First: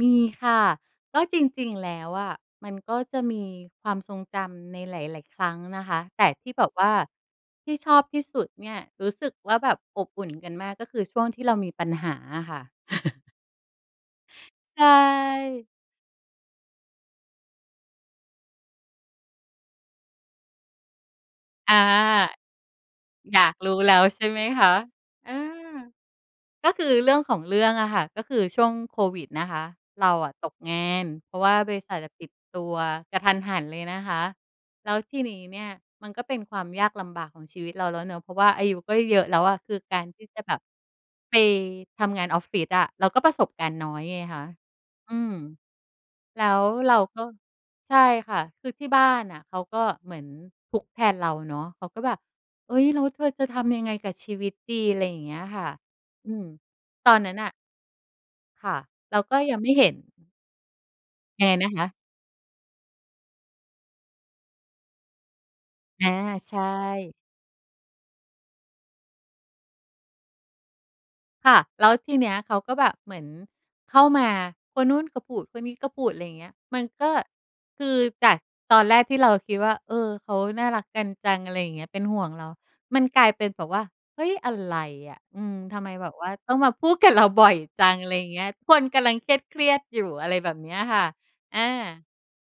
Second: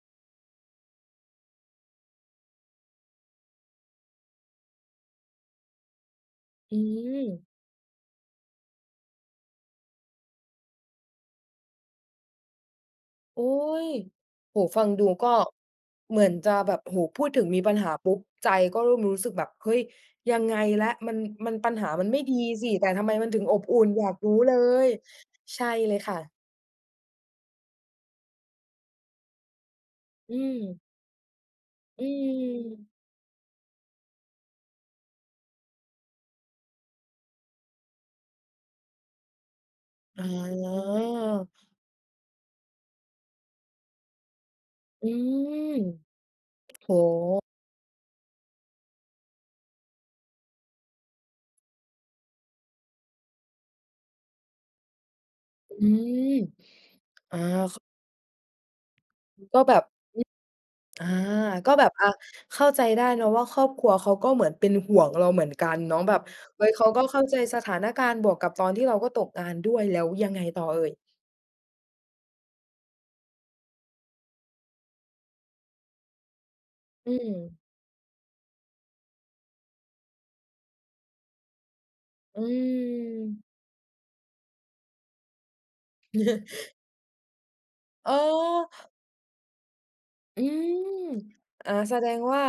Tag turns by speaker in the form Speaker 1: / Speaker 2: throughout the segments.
Speaker 1: มีค่ะ ก็จริง ๆ แล้วอะ มันก็จะมีความทรงจำในหลาย ๆ ครั้งนะคะ แต่ที่แบบ
Speaker 2: อื
Speaker 1: ว่า
Speaker 2: ม
Speaker 1: ที่ชอบที่สุดเนี่ย รู้สึกว่า แบบอบอุ่น กันมากก็คือช่วงที่เรามีปัญหาอะค่ะ
Speaker 2: โอ๊ย โอ้โฮ
Speaker 1: ใ
Speaker 2: ฟ
Speaker 1: ช
Speaker 2: ังดูก็
Speaker 1: ่
Speaker 2: เหมือนจะแบบ โอ้โฮ พูดถึง มีปัญหาปุ๊บ ใจก็เริ่มรู้สึกแบบ เฮ้ย ยังไงแล้ว มัน มัน ปั
Speaker 1: อา
Speaker 2: ญหามันไม่ดีสิ แต่ทำไมมัน
Speaker 1: อ
Speaker 2: ถึ
Speaker 1: ย
Speaker 2: ง
Speaker 1: า
Speaker 2: อ
Speaker 1: ก
Speaker 2: บ
Speaker 1: ร
Speaker 2: อ
Speaker 1: ู
Speaker 2: ุ
Speaker 1: ้
Speaker 2: ่น
Speaker 1: แล้
Speaker 2: อย
Speaker 1: ว
Speaker 2: าก
Speaker 1: ใช่
Speaker 2: รู้
Speaker 1: ไหม
Speaker 2: เล
Speaker 1: คะ?
Speaker 2: ย
Speaker 1: อา
Speaker 2: ใช่เลยค่ะ
Speaker 1: ก็คือ เรื่องของเรื่องอะค่ะ ก็คือช่วงโควิดนะคะ เราอ
Speaker 2: อ
Speaker 1: ะ
Speaker 2: ื
Speaker 1: ตกง
Speaker 2: ม
Speaker 1: าน เพราะว่าบริษัท
Speaker 2: อื
Speaker 1: อะปิดตัว
Speaker 2: ม
Speaker 1: กะทันหันเลยนะคะ แล้วทีนี้เนี่ย มันก็เป็นความยากลำบากของชีวิตเราแล้วเนาะ เพราะว่าอายุก็เยอะแล้วอะ คือการท
Speaker 2: อ
Speaker 1: ี
Speaker 2: ๋
Speaker 1: ่จะแบบ ไป
Speaker 2: อ
Speaker 1: ทำงานออฟฟิศอะ เราก็ประสบการณ์น้อยไงคะ
Speaker 2: อื
Speaker 1: อืม
Speaker 2: ม
Speaker 1: แล้ว
Speaker 2: โ
Speaker 1: เ
Speaker 2: อ
Speaker 1: ร
Speaker 2: ้
Speaker 1: าก็
Speaker 2: โฮ
Speaker 1: ใช่ค่ะ คือที่บ้านน่ะเขาก็เหมือนทุกข์แทนเราเนาะ เขาก็แบบ "เฮ้ย แล้วเธอจะทำยังไงกับชีวิตดี?" ไรอย่างเงี้ยค่ะ
Speaker 2: อื
Speaker 1: อื
Speaker 2: ม
Speaker 1: ม ตอนนั้
Speaker 2: อ
Speaker 1: น
Speaker 2: า
Speaker 1: น่ะ
Speaker 2: ข
Speaker 1: ค่ะ เราก็ยั
Speaker 2: ก
Speaker 1: ง
Speaker 2: ็
Speaker 1: ไม่
Speaker 2: แบบ
Speaker 1: เห็น
Speaker 2: อา
Speaker 1: ยังไงน
Speaker 2: ก็
Speaker 1: ะค
Speaker 2: แบบ
Speaker 1: ะ?
Speaker 2: อะ เข้าใจได้เนาะว่า ครอบครัวเขาก็เหมือนเป็นห่วงเราเหมือนกันเนาะ
Speaker 1: อา
Speaker 2: แบบ
Speaker 1: ใช
Speaker 2: เฮ้ย เขาก็
Speaker 1: ่
Speaker 2: เข้าใจสถานการณ์ บวกกับตอนที่เราก็ตกงานด้วย แล้วยังไงต่อเอ่ย?
Speaker 1: ค่ะ แล้วทีเนี้ยเขาก็แบบเหมือนเข้ามา คนนู้นก็พูด คนนี้ก็พูด ไรเงี้ย มันก
Speaker 2: อ
Speaker 1: ็
Speaker 2: ืม
Speaker 1: คือจากตอนแรกที่เราคิดว่า เออ เขาน่ารักกันจัง อะไรอย่างเงี้ย เป็นห่วง
Speaker 2: อ
Speaker 1: เ
Speaker 2: ื
Speaker 1: รา มันกลายเป
Speaker 2: ม
Speaker 1: ็นแบบว่า เฮ้ย อะไรอะ อืม ทำไมแบบว่าต้องมาพูดกับเราบ่อยจัง อ
Speaker 2: อ
Speaker 1: ะไ
Speaker 2: ๋
Speaker 1: รเงี้ย
Speaker 2: อ
Speaker 1: คนกำลังเครียด ๆ อยู่ อะไร
Speaker 2: อื
Speaker 1: แบบเน
Speaker 2: ม
Speaker 1: ี้ยค่ะ อ
Speaker 2: อ่า แส
Speaker 1: า
Speaker 2: ดงว่า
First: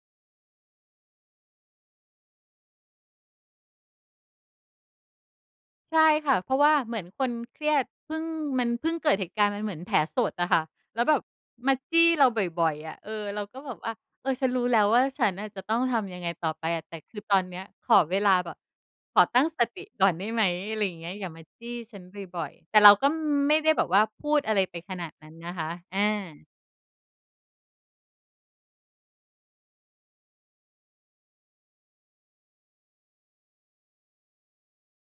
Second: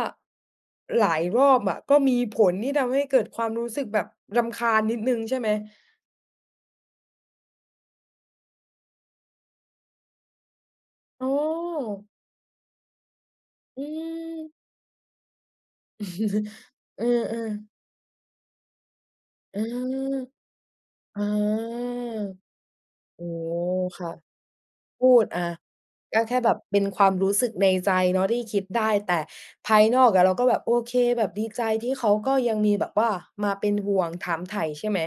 Speaker 2: หลายรอบอะก็มีผลที่ทำให้เกิดความรู้สึกแบบรำคาญนิดหนึ่ง ใช่ไหม?
Speaker 1: ใช่ค่ะ เพราะว่าเหมือนคน เครียด พึ่ง มันเพิ่งเกิดเหตุการณ์ มันเหมือนแผลสดอะค่ะ แล้วแบบ
Speaker 2: อ๋อ
Speaker 1: มาจี้เราบ่อย ๆ อะ เออ เราก็แบ
Speaker 2: อ
Speaker 1: บ
Speaker 2: ื
Speaker 1: ว่า อะ เออ ฉ
Speaker 2: ม
Speaker 1: ันรู้แล้วว่า ฉันน่ะจะต้องทำยังไงต่อไปอะ? แต่
Speaker 2: เออ
Speaker 1: คือตอนเนี้ย
Speaker 2: ๆ
Speaker 1: ขอเวลาแบบ ขอตั้ง
Speaker 2: เอ
Speaker 1: ส
Speaker 2: อ
Speaker 1: ติก่อนได้ไหม? อะไรเงี้ย
Speaker 2: อ๋อ
Speaker 1: อย่ามาจี้ฉันบ่อย ๆ แต่เราก็ ม
Speaker 2: อ๋อ
Speaker 1: ไม่ได้แบบว่
Speaker 2: ค
Speaker 1: า
Speaker 2: ่ะ
Speaker 1: พูดอะไรไปข
Speaker 2: พ
Speaker 1: นาด
Speaker 2: ู
Speaker 1: น
Speaker 2: ด
Speaker 1: ั้น
Speaker 2: อะ
Speaker 1: นะคะ อา
Speaker 2: ก็แค่แบบเป็นความรู้สึกในใจเนาะ ที่คิดได้ แต่ภายนอกอะเราก็แบบ โอเค แบบดีใจที่เขาก็ยังมีแบบว่ามาเป็นห่วง ถามไถ่ ใช่ไหม?